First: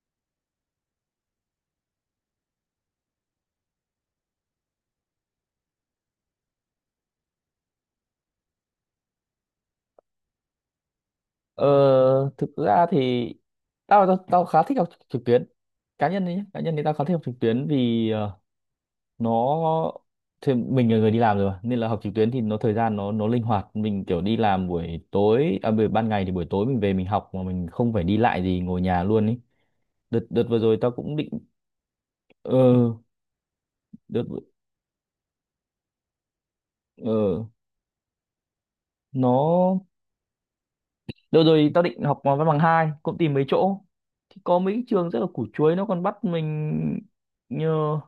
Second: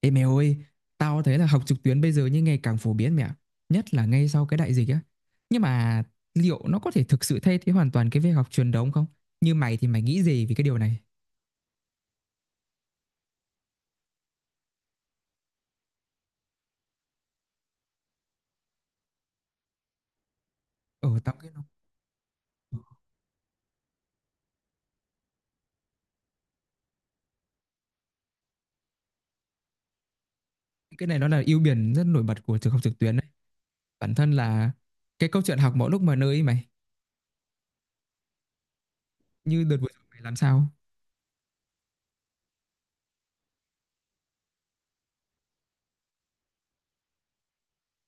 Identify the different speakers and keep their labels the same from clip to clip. Speaker 1: Ê mày ơi, tao thấy là học trực tuyến bây giờ như ngày càng phổ biến mẹ. Nhất là ngay sau cái đại dịch á. Nhưng mà liệu nó có thể thực sự thay thế hoàn toàn cái việc học truyền thống không? Như mày thì mày nghĩ gì về cái điều này?
Speaker 2: Ờ, thực ra thì tao tao, tao khá thích học trực tuyến cá nhân đấy nhé, cá nhân thì tao khá thích học trực tuyến vì nó thì mình là
Speaker 1: Ờ,
Speaker 2: người đi
Speaker 1: tao
Speaker 2: làm rồi
Speaker 1: nghĩ
Speaker 2: mà,
Speaker 1: nó,
Speaker 2: nên là học trực tuyến thì nó thời gian nó linh hoạt, mình kiểu đi làm buổi tối à, buổi ban ngày thì buổi tối mình về mình học mà mình không phải đi lại gì, ngồi nhà luôn ấy. Đợt đợt vừa rồi tao
Speaker 1: cái
Speaker 2: cũng
Speaker 1: này nó
Speaker 2: định
Speaker 1: là ưu điểm rất nổi bật
Speaker 2: ờ
Speaker 1: của trường học trực tuyến đấy. Bản
Speaker 2: đợt
Speaker 1: thân là cái câu chuyện học mọi lúc mọi nơi ấy mày.
Speaker 2: ờ
Speaker 1: Như đợt
Speaker 2: nó
Speaker 1: vừa rồi mày làm sao?
Speaker 2: đợt rồi tao định học văn bằng hai, cũng tìm mấy chỗ thì có mấy trường rất là củ chuối, nó còn bắt mình nhờ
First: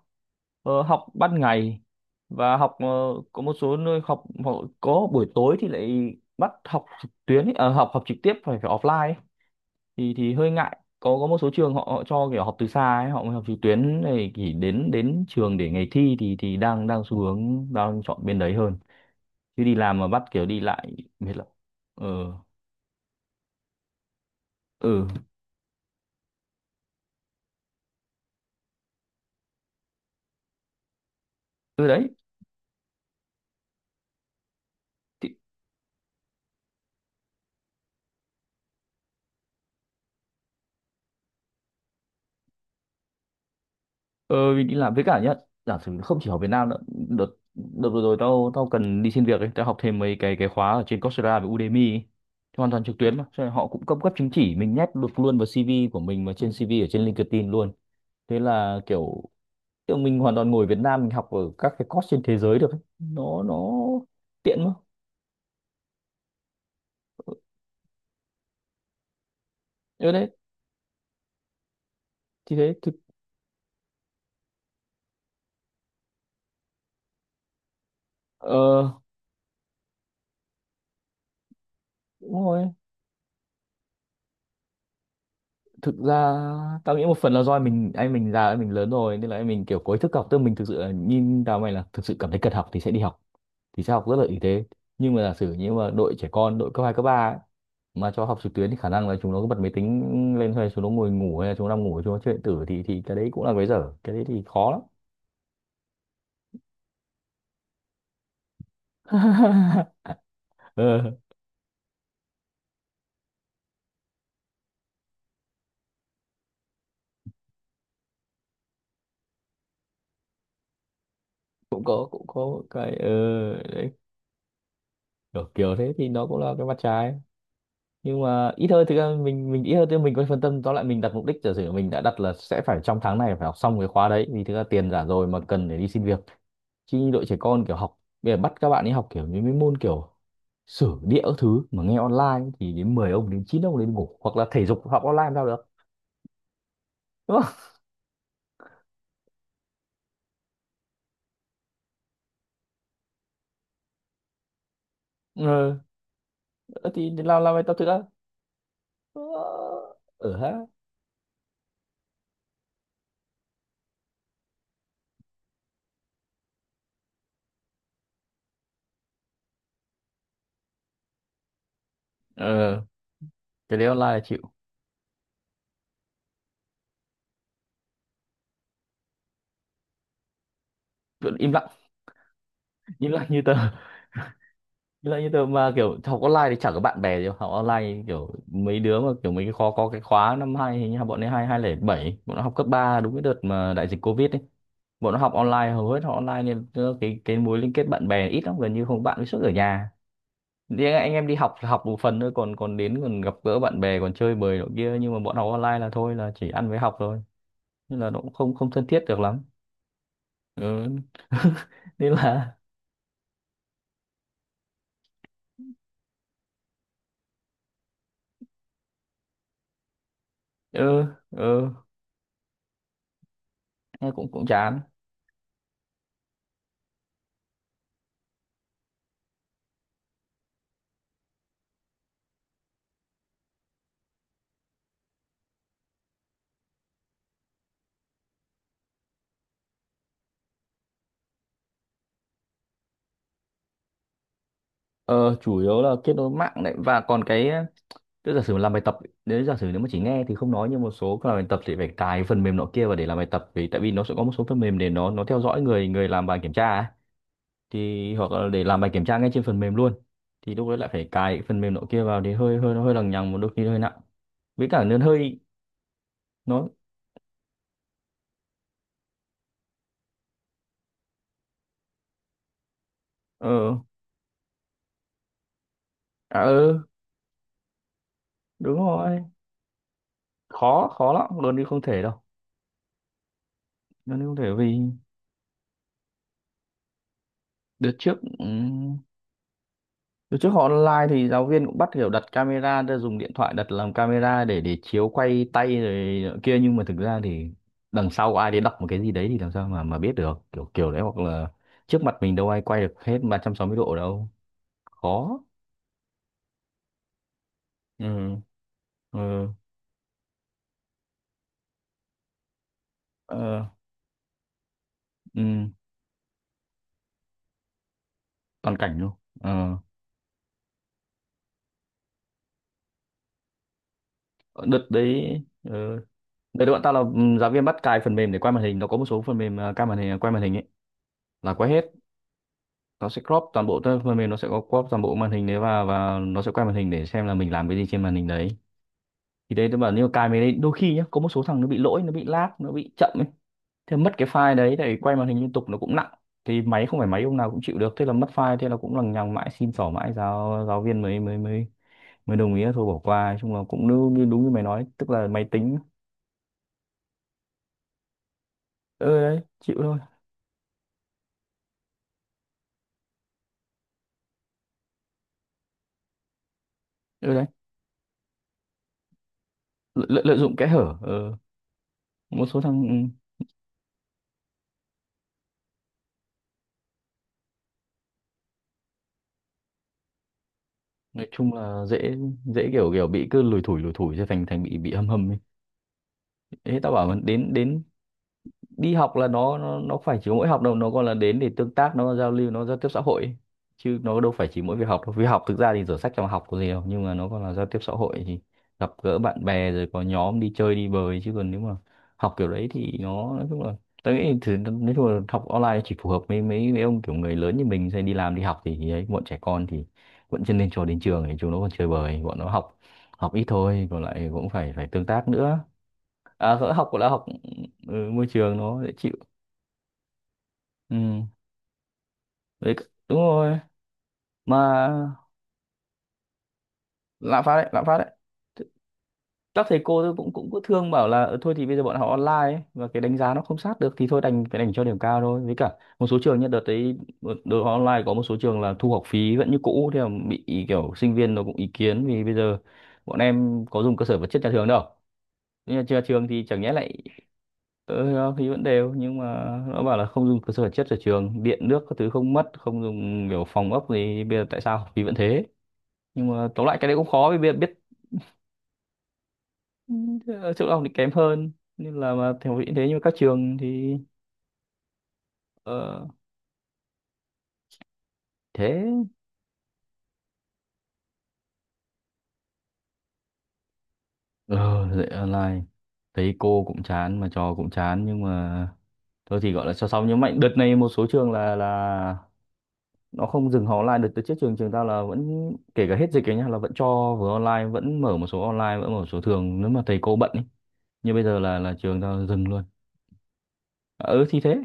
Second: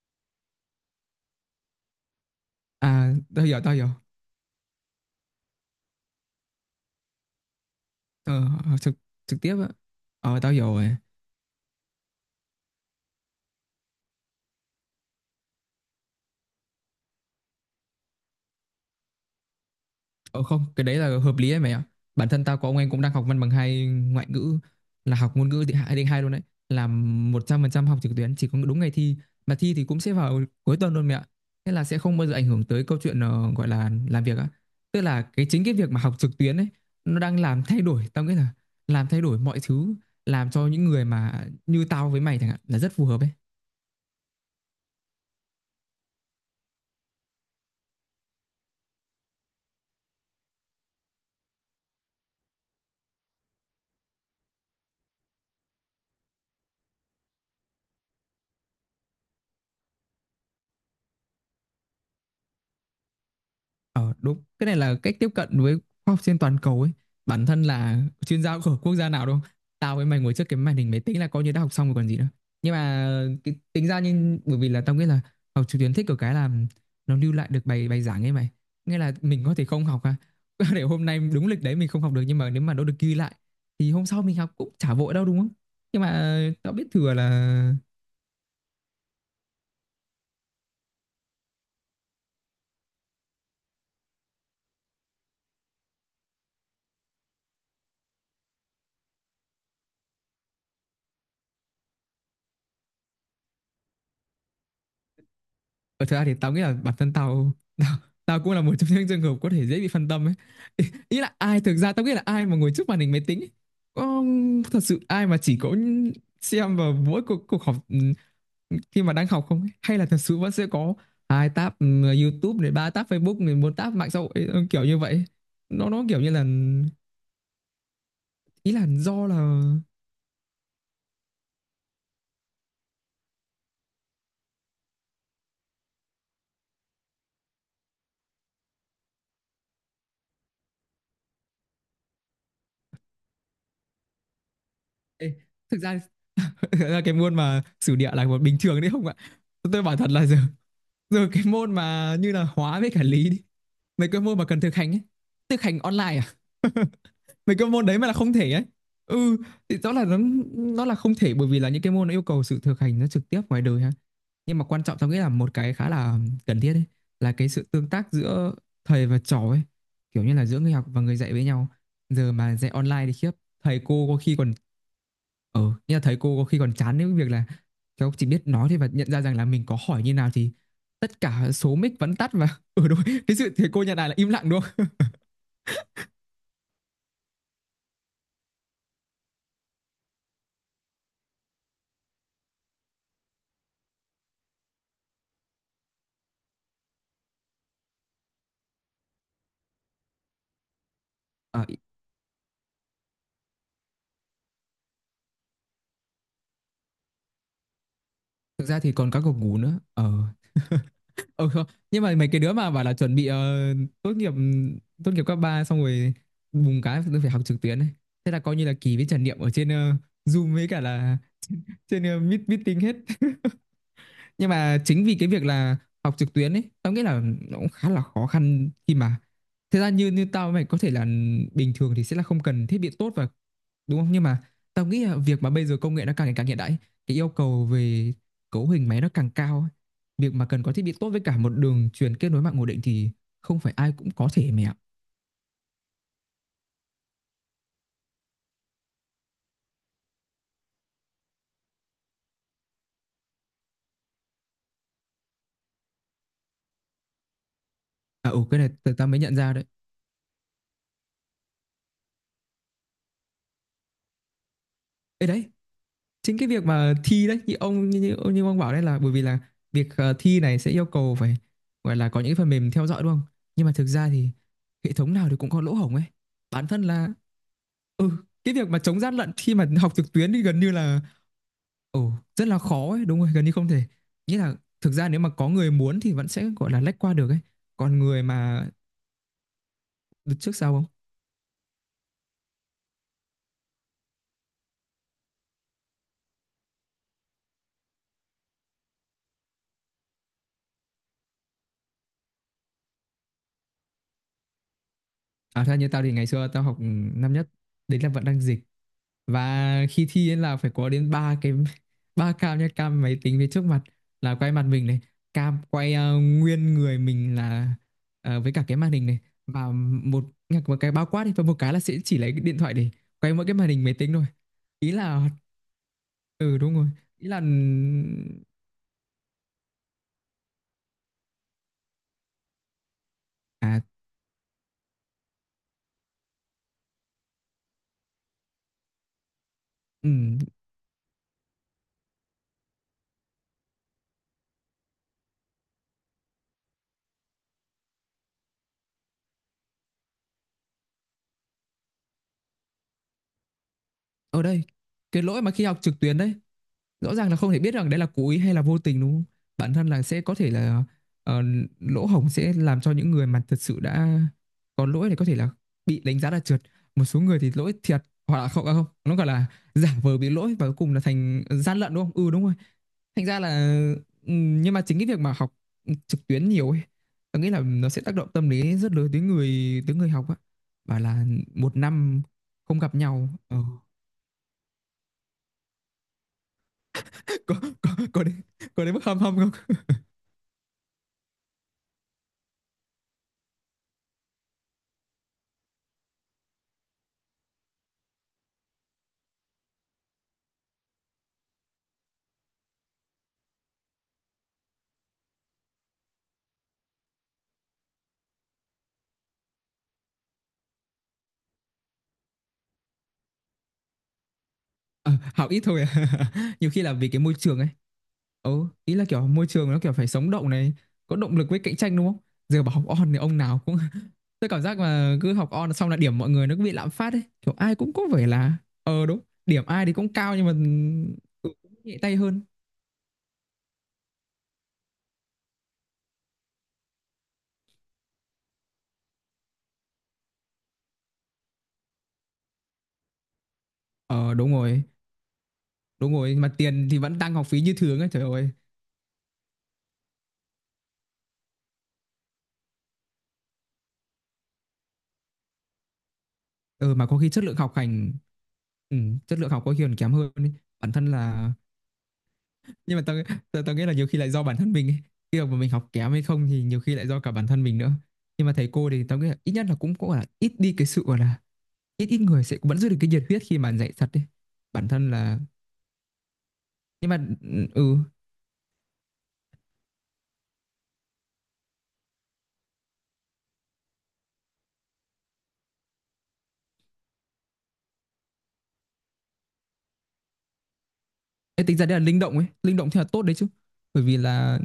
Speaker 2: học ban ngày và học
Speaker 1: À,
Speaker 2: có
Speaker 1: tao
Speaker 2: một
Speaker 1: hiểu, tao
Speaker 2: số
Speaker 1: hiểu.
Speaker 2: nơi học họ có buổi tối thì lại bắt học trực tuyến ấy, ờ, học học trực tiếp
Speaker 1: Ờ,
Speaker 2: phải phải
Speaker 1: học trực,
Speaker 2: offline ấy.
Speaker 1: trực tiếp á.
Speaker 2: Thì
Speaker 1: Ờ,
Speaker 2: hơi
Speaker 1: tao hiểu
Speaker 2: ngại,
Speaker 1: rồi.
Speaker 2: có một số trường họ, họ cho kiểu học từ xa ấy, họ mới học trực tuyến này, chỉ đến đến trường để ngày thi thì đang đang xu hướng đang chọn bên đấy hơn, chứ đi làm mà bắt
Speaker 1: Ờ
Speaker 2: kiểu đi
Speaker 1: không, cái
Speaker 2: lại
Speaker 1: đấy là hợp
Speaker 2: mệt lắm.
Speaker 1: lý đấy mày ạ.
Speaker 2: ờ
Speaker 1: Bản thân tao có ông em cũng đang học văn bằng hai ngoại ngữ,
Speaker 2: ừ
Speaker 1: là học ngôn ngữ thì hai đến hai luôn đấy. Là 100% học trực tuyến, chỉ có đúng ngày thi mà thi thì cũng sẽ vào cuối tuần luôn mẹ ạ. Thế là
Speaker 2: ừ
Speaker 1: sẽ
Speaker 2: Đấy.
Speaker 1: không bao giờ ảnh hưởng tới câu chuyện gọi là làm việc á. Tức là cái chính cái việc mà học trực tuyến ấy nó đang làm thay đổi, tao nghĩ là làm thay đổi mọi thứ, làm cho những người mà như tao với mày chẳng hạn là rất phù hợp ấy.
Speaker 2: Ờ, mình đi làm với cả nhá, giả sử không chỉ ở Việt Nam nữa. Đợt đợt vừa rồi tao tao cần đi xin việc ấy, tao học thêm mấy cái khóa ở trên Coursera với Udemy ấy. Thì hoàn toàn trực tuyến mà, cho nên họ cũng cấp cấp chứng chỉ, mình nhét được luôn vào CV của mình mà, trên CV ở trên LinkedIn luôn. Thế là kiểu kiểu mình hoàn toàn ngồi Việt Nam mình học ở các cái course trên thế giới được ấy. Nó
Speaker 1: Ờ đúng,
Speaker 2: tiện
Speaker 1: cái
Speaker 2: mà.
Speaker 1: này là cách tiếp cận với khoa học trên toàn cầu ấy. Bản thân là chuyên gia của quốc gia nào đâu. Tao với
Speaker 2: Ở
Speaker 1: mày
Speaker 2: đấy
Speaker 1: ngồi trước cái màn hình máy tính là coi như đã học xong rồi còn gì nữa.
Speaker 2: thì
Speaker 1: Nhưng
Speaker 2: thế thực
Speaker 1: mà cái, tính ra nhưng bởi vì là tao nghĩ là học trực tuyến thích ở cái là nó lưu lại được bài bài giảng ấy mày.
Speaker 2: ờ
Speaker 1: Nghĩa là mình có thể không học à. Để hôm nay đúng lịch đấy mình không học được, nhưng
Speaker 2: đúng
Speaker 1: mà nếu
Speaker 2: rồi.
Speaker 1: mà nó được ghi lại thì hôm sau mình học cũng chả vội đâu đúng không?
Speaker 2: Thực
Speaker 1: Nhưng
Speaker 2: ra
Speaker 1: mà tao biết
Speaker 2: tao nghĩ
Speaker 1: thừa
Speaker 2: một
Speaker 1: là
Speaker 2: phần là do em mình, anh mình già, anh mình lớn rồi, nên là anh mình kiểu có ý thức học, tức mình thực sự là nhìn tao mày là thực sự cảm thấy cần học thì sẽ đi học, thì sẽ học rất là ý. Thế nhưng mà giả sử như mà đội trẻ con, đội cấp 2 cấp 3 ấy, mà cho học trực tuyến thì khả năng là chúng nó cứ bật máy tính lên hay chúng nó ngồi ngủ hay là chúng nó nằm ngủ, chúng nó chơi điện tử, thì cái đấy cũng là cái dở, cái đấy thì khó lắm.
Speaker 1: ở thực ra thì tao nghĩ là bản thân tao tao, tao cũng là một trong những trường hợp có thể dễ bị phân tâm ấy.
Speaker 2: Ờ,
Speaker 1: Ý là ai, thực ra tao nghĩ là ai mà ngồi trước màn hình máy tính ấy, có thật sự ai mà chỉ có xem vào mỗi cuộc họp khi mà đang học không ấy? Hay là thật sự vẫn sẽ có hai tab
Speaker 2: cũng có cũng
Speaker 1: YouTube
Speaker 2: có
Speaker 1: này, ba
Speaker 2: cái
Speaker 1: tab Facebook này, bốn
Speaker 2: đấy,
Speaker 1: tab mạng xã hội kiểu như vậy.
Speaker 2: kiểu
Speaker 1: nó
Speaker 2: thế
Speaker 1: nó
Speaker 2: thì
Speaker 1: kiểu
Speaker 2: nó
Speaker 1: như
Speaker 2: cũng
Speaker 1: là
Speaker 2: là cái mặt trái, nhưng mà ít
Speaker 1: ý là
Speaker 2: hơn, thực ra
Speaker 1: do là.
Speaker 2: mình ít hơn thì mình có phân tâm, tóm lại mình đặt mục đích, giả sử mình đã đặt là sẽ phải trong tháng này phải học xong cái khóa đấy, vì thực ra tiền giả rồi mà, cần để đi xin việc. Chứ như đội trẻ con kiểu học bây giờ bắt các bạn ấy học kiểu những cái môn kiểu sử địa các thứ mà nghe online thì đến 10 ông đến 9 ông đến ngủ, hoặc là thể dục học online
Speaker 1: Ê,
Speaker 2: làm sao được,
Speaker 1: thực ra là cái môn
Speaker 2: đúng không?
Speaker 1: mà sử địa là một bình thường đấy không ạ? Tôi bảo thật là giờ giờ cái môn mà như là hóa với cả lý đi, mấy cái môn mà cần thực hành ấy,
Speaker 2: Ừ.
Speaker 1: thực hành online à?
Speaker 2: Ờ, thì làm
Speaker 1: Mấy
Speaker 2: bài
Speaker 1: cái
Speaker 2: tập thực
Speaker 1: môn đấy
Speaker 2: ra
Speaker 1: mà là không thể ấy, ừ, thì rõ là nó
Speaker 2: ở ha
Speaker 1: nó là không thể, bởi vì là những cái môn nó yêu cầu sự thực hành nó trực tiếp ngoài đời ha. Nhưng mà quan trọng tao nghĩ là một cái khá là cần thiết ấy, là cái sự tương tác giữa thầy và trò ấy, kiểu như là giữa người học và người dạy với nhau. Giờ mà dạy
Speaker 2: ờ,
Speaker 1: online thì khiếp,
Speaker 2: cái
Speaker 1: thầy
Speaker 2: đấy
Speaker 1: cô
Speaker 2: online
Speaker 1: có
Speaker 2: là
Speaker 1: khi
Speaker 2: chịu.
Speaker 1: còn ờ như là thầy cô có khi còn chán đến việc là cháu chỉ biết nói thôi, và nhận ra rằng là mình có hỏi như nào thì tất
Speaker 2: Vẫn
Speaker 1: cả
Speaker 2: im lặng,
Speaker 1: số mic vẫn tắt và ừ đúng,
Speaker 2: im lặng
Speaker 1: cái
Speaker 2: như tờ.
Speaker 1: sự thầy cô nhận lại là im lặng đúng không.
Speaker 2: Như là như tớ mà kiểu học online thì chẳng có bạn bè gì, học online kiểu mấy đứa mà kiểu mấy cái khóa, có cái khóa năm hai hình như là bọn ấy 22 lẻ 7, bọn nó học cấp 3 đúng cái đợt mà đại dịch covid ấy, bọn nó học online, hầu hết học online nên tớ- cái mối liên kết bạn bè ít lắm, gần như không bạn, với suốt ở nhà thì anh em đi học
Speaker 1: Ờ,
Speaker 2: là học một phần thôi, còn còn đến còn gặp gỡ bạn bè còn chơi bời nọ kia, nhưng mà bọn học online là thôi là chỉ ăn với học thôi, nên là nó cũng không
Speaker 1: thực
Speaker 2: không
Speaker 1: ra
Speaker 2: thân
Speaker 1: thì
Speaker 2: thiết
Speaker 1: còn
Speaker 2: được
Speaker 1: các cuộc
Speaker 2: lắm.
Speaker 1: ngủ nữa ờ
Speaker 2: Ừ.
Speaker 1: ừ không. Nhưng
Speaker 2: Nên
Speaker 1: mà mấy cái
Speaker 2: là
Speaker 1: đứa mà bảo là chuẩn bị tốt nghiệp, tốt nghiệp cấp 3 xong rồi bùng cái tôi phải học trực tuyến ấy, thế là coi như là kỳ với trải nghiệm ở trên Zoom với cả
Speaker 2: ừ
Speaker 1: là
Speaker 2: ừ
Speaker 1: trên meet, meeting hết.
Speaker 2: nghe cũng cũng
Speaker 1: Nhưng mà
Speaker 2: chán.
Speaker 1: chính vì cái việc là học trực tuyến ấy tao nghĩ là nó cũng khá là khó khăn, khi mà thực ra như như tao với mày có thể là bình thường thì sẽ là không cần thiết bị tốt và đúng không, nhưng mà tao nghĩ là việc mà bây giờ công nghệ nó càng ngày càng hiện đại ấy, cái yêu cầu về cấu hình máy nó càng cao ấy. Việc mà cần có thiết bị tốt với cả một đường truyền kết nối mạng ổn định thì không phải ai cũng có thể mẹ ạ.
Speaker 2: Ờ, chủ yếu là kết nối mạng đấy, và còn cái tức giả sử mà làm bài tập ấy, nếu giả sử nếu mà chỉ nghe thì không nói, nhưng một số cái làm bài tập thì phải cài phần mềm nọ kia vào để làm bài tập, vì tại vì nó sẽ có một số phần mềm để nó theo dõi người người làm bài kiểm tra ấy. Thì
Speaker 1: À
Speaker 2: hoặc
Speaker 1: ừ,
Speaker 2: là
Speaker 1: cái
Speaker 2: để
Speaker 1: này
Speaker 2: làm bài
Speaker 1: tao
Speaker 2: kiểm
Speaker 1: tao
Speaker 2: tra
Speaker 1: mới
Speaker 2: ngay
Speaker 1: nhận
Speaker 2: trên
Speaker 1: ra
Speaker 2: phần
Speaker 1: đấy.
Speaker 2: mềm luôn, thì lúc đấy lại phải cài cái phần mềm nọ kia vào thì hơi hơi, nó hơi lằng nhằng, một đôi khi hơi nặng, với cả nó
Speaker 1: Ê
Speaker 2: hơi
Speaker 1: đấy, chính cái việc
Speaker 2: nó.
Speaker 1: mà thi đấy, như ông bảo đấy, là bởi vì là việc thi này sẽ yêu cầu phải, gọi là, có những cái phần mềm theo dõi đúng không. Nhưng mà
Speaker 2: Ờ,
Speaker 1: thực ra thì hệ thống nào thì cũng có lỗ hổng ấy,
Speaker 2: à,
Speaker 1: bản thân
Speaker 2: ừ,
Speaker 1: là ừ, cái việc
Speaker 2: đúng
Speaker 1: mà chống gian
Speaker 2: rồi.
Speaker 1: lận khi mà học trực tuyến thì gần như
Speaker 2: khó
Speaker 1: là
Speaker 2: khó lắm luôn đi, không thể
Speaker 1: ồ
Speaker 2: đâu,
Speaker 1: rất là khó ấy, đúng rồi, gần như không thể.
Speaker 2: luôn đi không
Speaker 1: Nghĩa
Speaker 2: thể.
Speaker 1: là
Speaker 2: Vì
Speaker 1: thực ra nếu mà có người muốn thì vẫn sẽ gọi là lách qua được ấy,
Speaker 2: đợt
Speaker 1: còn
Speaker 2: trước
Speaker 1: người
Speaker 2: ừ,
Speaker 1: mà được
Speaker 2: từ trước
Speaker 1: trước
Speaker 2: họ
Speaker 1: sau không.
Speaker 2: online thì giáo viên cũng bắt kiểu đặt camera ra, dùng điện thoại đặt làm camera để chiếu quay tay rồi nọ kia, nhưng mà thực ra thì đằng sau ai đấy đọc một cái gì đấy thì làm sao mà biết được kiểu kiểu đấy hoặc là trước mặt mình đâu ai quay được hết 360 độ đâu, khó.
Speaker 1: À theo như tao thì ngày xưa tao học năm nhất, đấy là vẫn
Speaker 2: Ừ
Speaker 1: đang dịch,
Speaker 2: ừ
Speaker 1: và khi thi ấy là phải có đến ba cái ba cam nha, cam máy tính phía
Speaker 2: ờ,
Speaker 1: trước mặt là quay mặt mình này, cam
Speaker 2: ừ,
Speaker 1: quay nguyên người mình là với cả
Speaker 2: toàn
Speaker 1: cái màn
Speaker 2: cảnh
Speaker 1: hình
Speaker 2: luôn.
Speaker 1: này, và
Speaker 2: Ờ,
Speaker 1: một một cái bao quát đi, và một cái là sẽ chỉ lấy cái điện thoại để quay mỗi cái màn hình máy tính thôi,
Speaker 2: đợt
Speaker 1: ý là
Speaker 2: đấy
Speaker 1: ừ
Speaker 2: đợt đấy
Speaker 1: đúng
Speaker 2: bọn
Speaker 1: rồi,
Speaker 2: tao là
Speaker 1: ý
Speaker 2: ừ,
Speaker 1: là ừ,
Speaker 2: giáo viên bắt cài phần mềm để quay màn hình, nó có một số phần mềm, à, cai màn hình, quay màn hình ấy, là quay hết, nó sẽ crop toàn bộ,
Speaker 1: à
Speaker 2: tức là phần mềm nó sẽ có crop toàn bộ màn hình đấy, và nó sẽ quay màn hình để xem là mình làm cái gì trên màn hình đấy. Thì đấy tôi bảo nếu cài
Speaker 1: ừ.
Speaker 2: mình đấy, đôi khi nhá có một số thằng nó bị lỗi, nó bị lag, nó bị chậm ấy, thế mất cái file đấy, để quay màn hình liên tục nó cũng nặng, thì máy không phải máy ông nào cũng chịu được, thế là mất file, thế là cũng lằng nhằng mãi, xin xỏ mãi giáo giáo viên mới mới đồng ý là thôi bỏ qua. Nói chung là cũng
Speaker 1: Ở
Speaker 2: đúng như
Speaker 1: đây
Speaker 2: mày nói, tức
Speaker 1: cái
Speaker 2: là
Speaker 1: lỗi
Speaker 2: máy
Speaker 1: mà khi
Speaker 2: tính.
Speaker 1: học trực tuyến đấy, rõ ràng là không thể biết rằng đấy là cố ý hay là vô tình đúng
Speaker 2: Ừ
Speaker 1: không?
Speaker 2: đấy,
Speaker 1: Bản
Speaker 2: chịu
Speaker 1: thân
Speaker 2: thôi.
Speaker 1: là sẽ có thể là ờ, lỗ hổng sẽ làm cho những người mà thật sự đã có lỗi thì có thể là bị đánh giá là trượt. Một số
Speaker 2: Ừ
Speaker 1: người
Speaker 2: đấy,
Speaker 1: thì lỗi thiệt, hoặc là không à không, nó gọi là giả vờ bị
Speaker 2: lợi dụng
Speaker 1: lỗi
Speaker 2: kẽ
Speaker 1: và cuối cùng
Speaker 2: hở.
Speaker 1: là
Speaker 2: Ừ,
Speaker 1: thành gian lận đúng không? Ừ đúng
Speaker 2: một
Speaker 1: rồi.
Speaker 2: số thằng ừ.
Speaker 1: Thành ra là ừ, nhưng mà chính cái việc mà học trực tuyến nhiều ấy, tôi nghĩ là nó sẽ tác động tâm lý rất lớn tới người học á. Bảo là
Speaker 2: Nói chung
Speaker 1: một
Speaker 2: là dễ,
Speaker 1: năm
Speaker 2: dễ
Speaker 1: không
Speaker 2: kiểu
Speaker 1: gặp
Speaker 2: kiểu bị
Speaker 1: nhau.
Speaker 2: cứ
Speaker 1: Ờ.
Speaker 2: lủi thủi cho thành thành bị hâm hầm ấy. Ê, tao bảo là đến
Speaker 1: Có
Speaker 2: đến
Speaker 1: có có đến, có
Speaker 2: đi
Speaker 1: đến mức
Speaker 2: học
Speaker 1: hâm
Speaker 2: là
Speaker 1: hâm không?
Speaker 2: nó nó phải chỉ có mỗi học đâu, nó còn là đến để tương tác, nó giao lưu, nó giao tiếp xã hội ấy. Chứ nó đâu phải chỉ mỗi việc học đâu, vì học thực ra thì sổ sách trong học có gì đâu, nhưng mà nó còn là giao tiếp xã hội, thì gặp gỡ bạn bè rồi có nhóm đi chơi đi bời. Chứ còn nếu mà học kiểu đấy thì nó nói chung là tôi nghĩ thì nói chung là học online chỉ phù hợp với mấy mấy ông kiểu người lớn như mình sẽ đi làm đi học thì ấy, bọn trẻ con thì vẫn chưa nên, cho đến trường thì chúng nó còn chơi bời, bọn nó học học ít thôi, còn lại cũng phải phải tương
Speaker 1: Ờ,
Speaker 2: tác
Speaker 1: học
Speaker 2: nữa.
Speaker 1: ít thôi à.
Speaker 2: À,
Speaker 1: Nhiều khi
Speaker 2: học
Speaker 1: là
Speaker 2: là
Speaker 1: vì cái
Speaker 2: học,
Speaker 1: môi trường ấy.
Speaker 2: ừ, môi trường
Speaker 1: Ừ,
Speaker 2: nó dễ
Speaker 1: ý là
Speaker 2: chịu.
Speaker 1: kiểu môi trường nó kiểu phải sống động này, có
Speaker 2: Ừ
Speaker 1: động lực với cạnh tranh đúng không? Giờ
Speaker 2: đấy,
Speaker 1: bảo học on
Speaker 2: đúng
Speaker 1: thì ông
Speaker 2: rồi
Speaker 1: nào cũng tôi
Speaker 2: mà,
Speaker 1: cảm giác mà cứ học on xong là điểm mọi người nó cứ bị lạm phát ấy,
Speaker 2: lạm
Speaker 1: kiểu
Speaker 2: phát đấy,
Speaker 1: ai
Speaker 2: lạm
Speaker 1: cũng
Speaker 2: phát
Speaker 1: có
Speaker 2: đấy.
Speaker 1: vẻ là
Speaker 2: Th-
Speaker 1: ờ đúng,
Speaker 2: các
Speaker 1: điểm
Speaker 2: thầy
Speaker 1: ai thì
Speaker 2: cô
Speaker 1: cũng
Speaker 2: tôi cũng
Speaker 1: cao nhưng
Speaker 2: cũng
Speaker 1: mà
Speaker 2: cứ thương bảo là "Ờ,
Speaker 1: ừ,
Speaker 2: thôi thì
Speaker 1: cũng
Speaker 2: bây giờ
Speaker 1: nhẹ
Speaker 2: bọn họ
Speaker 1: tay hơn.
Speaker 2: online ấy, và cái đánh giá nó không sát được thì thôi đành phải đành cho điểm cao thôi", với cả một số trường nhất đợt đấy đội họ online có một số trường là thu học phí vẫn như cũ, thì bị kiểu sinh viên nó cũng ý kiến vì bây giờ bọn em có dùng cơ sở vật
Speaker 1: Ờ
Speaker 2: chất nhà trường đâu, nhưng mà nhà
Speaker 1: đúng
Speaker 2: trường
Speaker 1: rồi,
Speaker 2: thì
Speaker 1: mà
Speaker 2: chẳng nhẽ
Speaker 1: tiền
Speaker 2: lại
Speaker 1: thì vẫn tăng học phí như thường ấy, trời
Speaker 2: ờ, thì
Speaker 1: ơi.
Speaker 2: vẫn đều, nhưng mà nó bảo là không dùng cơ sở vật chất ở trường, điện nước các thứ không mất, không dùng kiểu phòng ốc gì, bây giờ tại sao học phí vẫn thế. Nhưng mà tóm lại cái
Speaker 1: Ừ
Speaker 2: đấy
Speaker 1: mà
Speaker 2: cũng
Speaker 1: có
Speaker 2: khó
Speaker 1: khi
Speaker 2: vì
Speaker 1: chất lượng học
Speaker 2: biết.
Speaker 1: hành ừ, chất lượng học có khi còn kém hơn
Speaker 2: Ờ,
Speaker 1: ấy.
Speaker 2: chất lượng học thì
Speaker 1: Bản thân
Speaker 2: kém hơn,
Speaker 1: là
Speaker 2: nên là mà thể hiện thế, nhưng
Speaker 1: nhưng
Speaker 2: mà
Speaker 1: mà
Speaker 2: các
Speaker 1: tao
Speaker 2: trường
Speaker 1: tao, tao nghĩ là
Speaker 2: thì
Speaker 1: nhiều khi lại do bản thân mình ấy. Cái việc mà mình học
Speaker 2: ờ,
Speaker 1: kém hay không thì nhiều khi lại do cả bản thân mình nữa, nhưng mà thầy
Speaker 2: thế
Speaker 1: cô thì tao nghĩ là ít nhất là cũng cũng gọi là ít đi cái sự gọi là ít ít người sẽ vẫn giữ được cái nhiệt huyết khi mà dạy thật đấy,
Speaker 2: ờ
Speaker 1: bản
Speaker 2: dạy
Speaker 1: thân là
Speaker 2: online thấy cô cũng
Speaker 1: nhưng mà
Speaker 2: chán mà trò cũng
Speaker 1: ừ.
Speaker 2: chán, nhưng mà thôi thì gọi là cho xong. Nhưng mạnh đợt này một số trường là nó không dừng học online. Đợt đợt trước trường trường tao là vẫn, kể cả hết dịch ấy nhá, là vẫn cho vừa online, vẫn mở một số online vẫn mở một số thường nếu mà thầy cô bận ấy, nhưng bây giờ là
Speaker 1: Cái tính ra
Speaker 2: trường
Speaker 1: đây là linh
Speaker 2: tao
Speaker 1: động ấy,
Speaker 2: dừng luôn.
Speaker 1: linh động thì là tốt đấy chứ, bởi
Speaker 2: Ờ
Speaker 1: vì
Speaker 2: ừ, thì thế
Speaker 1: là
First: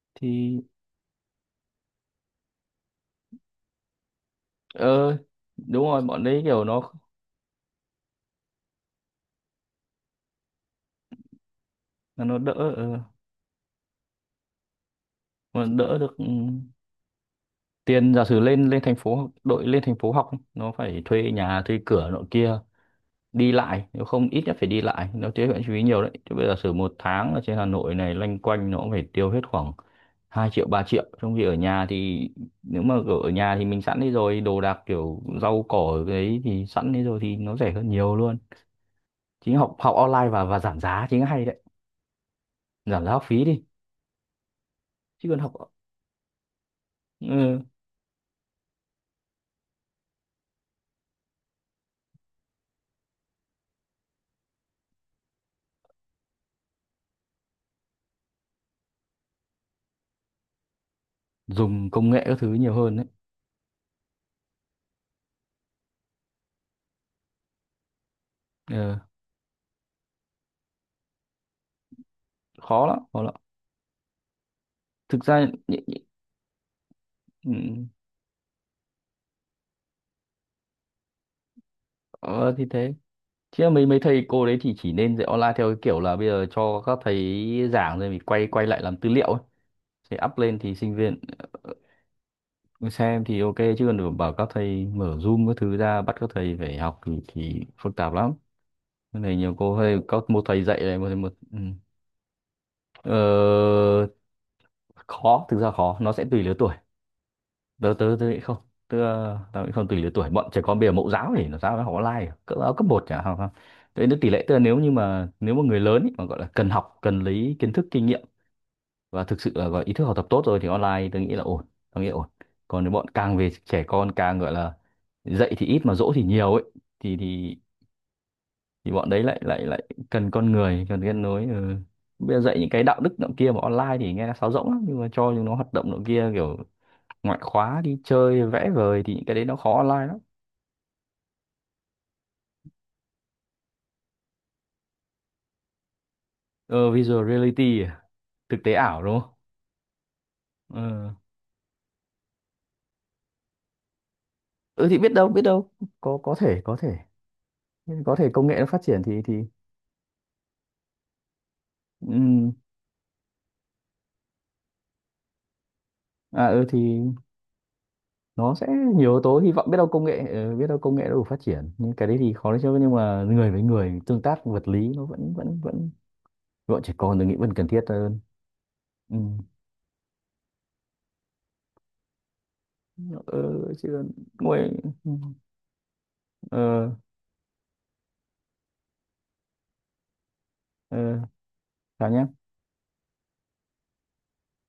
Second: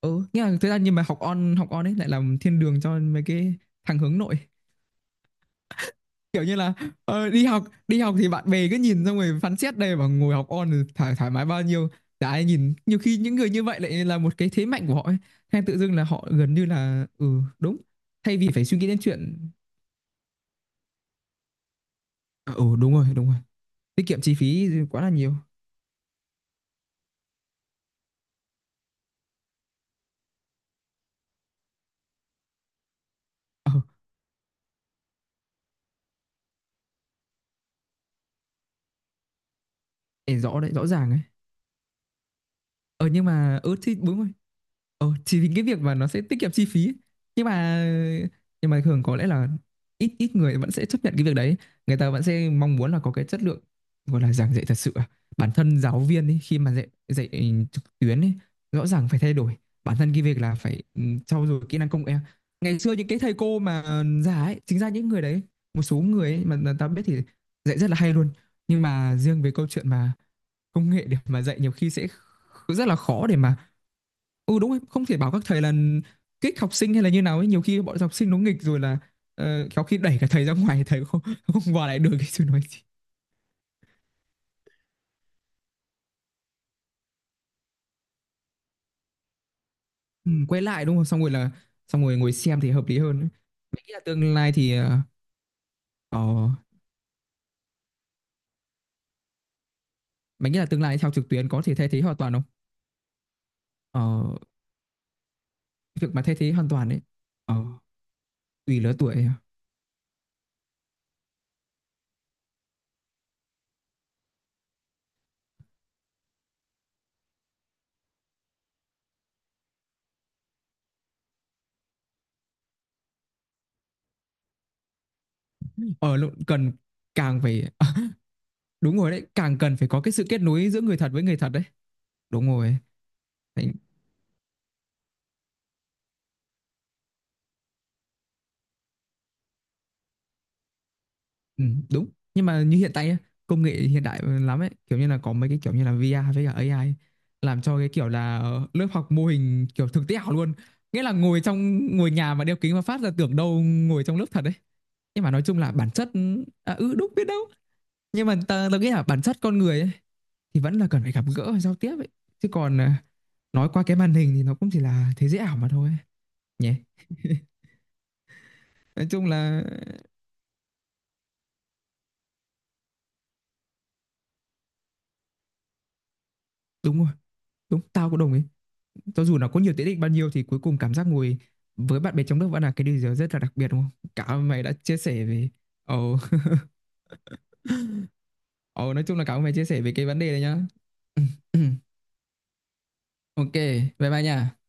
Speaker 1: ừ, nhưng mà
Speaker 2: thì
Speaker 1: thực ra nhưng mà học on, học on ấy lại làm thiên đường cho mấy cái thằng hướng nội,
Speaker 2: ờ đúng rồi, bọn đấy
Speaker 1: kiểu như
Speaker 2: kiểu
Speaker 1: là đi học, đi học thì bạn bè cứ nhìn xong rồi phán xét đây, và ngồi học on thì thoải mái bao nhiêu, chả
Speaker 2: nó
Speaker 1: ai
Speaker 2: đỡ.
Speaker 1: nhìn, nhiều
Speaker 2: Ờ,
Speaker 1: khi những người như vậy lại là một cái thế mạnh của họ ấy. Hay
Speaker 2: mà
Speaker 1: tự dưng
Speaker 2: đỡ
Speaker 1: là
Speaker 2: được ừ,
Speaker 1: họ gần như là ừ đúng,
Speaker 2: tiền giả
Speaker 1: thay
Speaker 2: sử
Speaker 1: vì phải
Speaker 2: lên
Speaker 1: suy
Speaker 2: lên
Speaker 1: nghĩ
Speaker 2: thành
Speaker 1: đến
Speaker 2: phố
Speaker 1: chuyện
Speaker 2: đội lên thành phố học ấy, nó phải thuê nhà thuê cửa nọ
Speaker 1: ờ,
Speaker 2: kia,
Speaker 1: ừ đúng rồi đúng rồi,
Speaker 2: đi lại,
Speaker 1: tiết
Speaker 2: nếu
Speaker 1: kiệm
Speaker 2: không
Speaker 1: chi
Speaker 2: ít nhất
Speaker 1: phí
Speaker 2: phải đi
Speaker 1: quá
Speaker 2: lại,
Speaker 1: là
Speaker 2: nó
Speaker 1: nhiều
Speaker 2: tiết kiệm chi phí nhiều đấy chứ, bây giờ giả sử một tháng ở trên Hà Nội này loanh quanh nó cũng phải tiêu hết khoảng 2 triệu 3 triệu, trong khi ở nhà thì nếu mà kiểu ở nhà thì
Speaker 1: ờ,
Speaker 2: mình sẵn đi rồi, đồ đạc kiểu rau cỏ ở đấy thì sẵn đi rồi thì nó rẻ hơn nhiều luôn. Chính học học online
Speaker 1: để
Speaker 2: và
Speaker 1: rõ đấy
Speaker 2: giảm
Speaker 1: rõ
Speaker 2: giá
Speaker 1: ràng ấy,
Speaker 2: chính hay đấy, giảm
Speaker 1: ờ
Speaker 2: giá học
Speaker 1: nhưng
Speaker 2: phí
Speaker 1: mà
Speaker 2: đi,
Speaker 1: ừ thì đúng rồi. Ờ,
Speaker 2: chứ còn
Speaker 1: chỉ vì
Speaker 2: học
Speaker 1: cái việc mà nó sẽ tiết kiệm chi phí ấy. nhưng
Speaker 2: ừ,
Speaker 1: mà nhưng mà thường có lẽ là ít ít người vẫn sẽ chấp nhận cái việc đấy, người ta vẫn sẽ mong muốn là có cái chất lượng, gọi là giảng dạy thật sự à. Bản thân giáo viên ấy, khi mà dạy dạy trực tuyến ấy, rõ ràng phải thay đổi, bản thân cái việc là phải trau dồi kỹ năng
Speaker 2: dùng
Speaker 1: công
Speaker 2: công
Speaker 1: nghệ.
Speaker 2: nghệ các thứ nhiều
Speaker 1: Ngày xưa
Speaker 2: hơn đấy.
Speaker 1: những cái thầy cô mà già ấy, chính ra những người đấy, một số người ấy mà ta biết thì dạy rất là hay luôn, nhưng
Speaker 2: Ờ,
Speaker 1: mà riêng về câu chuyện mà công nghệ để mà dạy nhiều khi sẽ
Speaker 2: khó
Speaker 1: rất là
Speaker 2: lắm khó
Speaker 1: khó
Speaker 2: lắm
Speaker 1: để mà ừ đúng rồi, không thể
Speaker 2: Thực
Speaker 1: bảo
Speaker 2: ra
Speaker 1: các thầy là
Speaker 2: nhị- nhị-
Speaker 1: kích học sinh hay là như nào ấy,
Speaker 2: ừ,
Speaker 1: nhiều khi bọn học sinh nó nghịch rồi là có khi đẩy cả thầy ra ngoài thầy không không qua lại được cái chứ
Speaker 2: ờ,
Speaker 1: nói
Speaker 2: thì
Speaker 1: gì.
Speaker 2: thế chứ là mấy mấy thầy cô đấy thì chỉ nên dạy online theo cái kiểu là bây giờ cho các thầy giảng rồi mình quay quay lại làm tư liệu ấy, sẽ
Speaker 1: Ừ,
Speaker 2: up lên
Speaker 1: quay
Speaker 2: thì
Speaker 1: lại
Speaker 2: sinh
Speaker 1: đúng không,
Speaker 2: viên
Speaker 1: xong rồi là xong rồi ngồi xem thì hợp lý hơn
Speaker 2: xem
Speaker 1: ấy.
Speaker 2: thì ok.
Speaker 1: Mày
Speaker 2: Chứ
Speaker 1: nghĩ
Speaker 2: còn
Speaker 1: là
Speaker 2: đừng bảo
Speaker 1: tương
Speaker 2: các
Speaker 1: lai thì
Speaker 2: thầy
Speaker 1: ờ
Speaker 2: mở Zoom các thứ ra bắt
Speaker 1: ờ,
Speaker 2: các thầy phải học thì phức tạp lắm. Cái này nhiều cô hay có một
Speaker 1: mày nghĩ
Speaker 2: thầy
Speaker 1: là
Speaker 2: dạy
Speaker 1: tương
Speaker 2: này,
Speaker 1: lai
Speaker 2: một
Speaker 1: theo
Speaker 2: thầy
Speaker 1: trực
Speaker 2: một.
Speaker 1: tuyến
Speaker 2: Ừ.
Speaker 1: có thể thay thế hoàn toàn không? Ờ,
Speaker 2: Ờ, khó, thực ra khó,
Speaker 1: việc
Speaker 2: nó
Speaker 1: mà
Speaker 2: sẽ
Speaker 1: thay
Speaker 2: tùy
Speaker 1: thế
Speaker 2: lứa
Speaker 1: hoàn
Speaker 2: tuổi.
Speaker 1: toàn ấy, ờ
Speaker 2: Tớ tớ tớ nghĩ không,
Speaker 1: tùy lứa
Speaker 2: tớ
Speaker 1: tuổi,
Speaker 2: tớ nghĩ không, tùy lứa tuổi, bọn trẻ con bây giờ mẫu giáo thì nó sao nó học online à? Cấp áo cấp một chả học không? Đấy, tỷ lệ tớ, nếu như mà nếu mà người lớn ý, mà gọi là cần học cần lấy kiến thức kinh nghiệm và thực sự là gọi ý thức học tập tốt rồi thì online tớ nghĩ là ổn, tớ nghĩ là ổn. Còn nếu bọn càng về trẻ con càng gọi là dạy thì ít mà dỗ
Speaker 1: ờ
Speaker 2: thì
Speaker 1: lúc
Speaker 2: nhiều ấy,
Speaker 1: cần
Speaker 2: thì
Speaker 1: càng
Speaker 2: thì
Speaker 1: phải
Speaker 2: thì
Speaker 1: đúng
Speaker 2: bọn
Speaker 1: rồi
Speaker 2: đấy
Speaker 1: đấy,
Speaker 2: lại
Speaker 1: càng
Speaker 2: lại
Speaker 1: cần
Speaker 2: lại
Speaker 1: phải có cái sự
Speaker 2: cần
Speaker 1: kết
Speaker 2: con
Speaker 1: nối giữa
Speaker 2: người,
Speaker 1: người
Speaker 2: cần
Speaker 1: thật
Speaker 2: kết
Speaker 1: với người
Speaker 2: nối.
Speaker 1: thật đấy,
Speaker 2: Ừ. Bây giờ
Speaker 1: đúng
Speaker 2: dạy những
Speaker 1: rồi.
Speaker 2: cái đạo đức nọ kia mà
Speaker 1: Mày
Speaker 2: online thì nghe nó sáo rỗng lắm, nhưng mà cho chúng nó hoạt động nọ kia kiểu ngoại khóa đi chơi vẽ vời thì những cái đấy nó khó online lắm.
Speaker 1: ừ, đúng. Nhưng mà như hiện tại ấy, công nghệ hiện đại lắm ấy, kiểu như là có mấy cái kiểu như là VR với cả AI
Speaker 2: Ờ,
Speaker 1: ấy,
Speaker 2: visual
Speaker 1: làm cho
Speaker 2: reality
Speaker 1: cái
Speaker 2: à?
Speaker 1: kiểu là
Speaker 2: Thực tế
Speaker 1: lớp
Speaker 2: ảo
Speaker 1: học
Speaker 2: đúng
Speaker 1: mô
Speaker 2: không.
Speaker 1: hình kiểu thực tế ảo luôn. Nghĩa
Speaker 2: Ờ.
Speaker 1: là ngồi trong ngồi nhà mà đeo kính mà phát ra tưởng đâu ngồi trong lớp thật đấy,
Speaker 2: Ừ thì biết
Speaker 1: nhưng
Speaker 2: đâu
Speaker 1: mà
Speaker 2: biết
Speaker 1: nói chung
Speaker 2: đâu,
Speaker 1: là bản chất
Speaker 2: có thể
Speaker 1: à,
Speaker 2: có
Speaker 1: ừ
Speaker 2: thể,
Speaker 1: đúng biết đâu,
Speaker 2: có
Speaker 1: nhưng
Speaker 2: thể
Speaker 1: mà
Speaker 2: công nghệ nó
Speaker 1: ta
Speaker 2: phát
Speaker 1: nghĩ
Speaker 2: triển
Speaker 1: là bản
Speaker 2: thì
Speaker 1: chất con người ấy, thì vẫn là cần phải gặp gỡ và giao tiếp ấy, chứ
Speaker 2: ừm,
Speaker 1: còn à, nói qua cái màn hình thì nó cũng chỉ là thế giới ảo mà thôi
Speaker 2: à ừ
Speaker 1: nhỉ.
Speaker 2: thì nó sẽ
Speaker 1: Nói
Speaker 2: nhiều yếu
Speaker 1: chung
Speaker 2: tố, hy
Speaker 1: là
Speaker 2: vọng biết đâu công nghệ ờ, biết đâu công nghệ nó đủ phát triển, nhưng cái đấy thì khó đấy chứ, nhưng mà người với người tương tác vật lý nó vẫn vẫn trẻ
Speaker 1: đúng rồi,
Speaker 2: con tôi nghĩ vẫn cần
Speaker 1: đúng
Speaker 2: thiết
Speaker 1: tao cũng
Speaker 2: hơn.
Speaker 1: đồng ý.
Speaker 2: Ừ.
Speaker 1: Cho dù nó có nhiều tiện ích bao nhiêu thì cuối cùng cảm giác ngồi với bạn bè trong nước vẫn là cái điều gì đó rất là đặc
Speaker 2: Ờ,
Speaker 1: biệt đúng
Speaker 2: chứ
Speaker 1: không? Cảm ơn mày
Speaker 2: ngồi
Speaker 1: đã chia sẻ về. Ồ,
Speaker 2: ờ,
Speaker 1: ồ nói chung là cảm ơn mày chia sẻ về cái vấn đề này nhá.
Speaker 2: ờ, chào nhá.
Speaker 1: Ok, bye bye nha.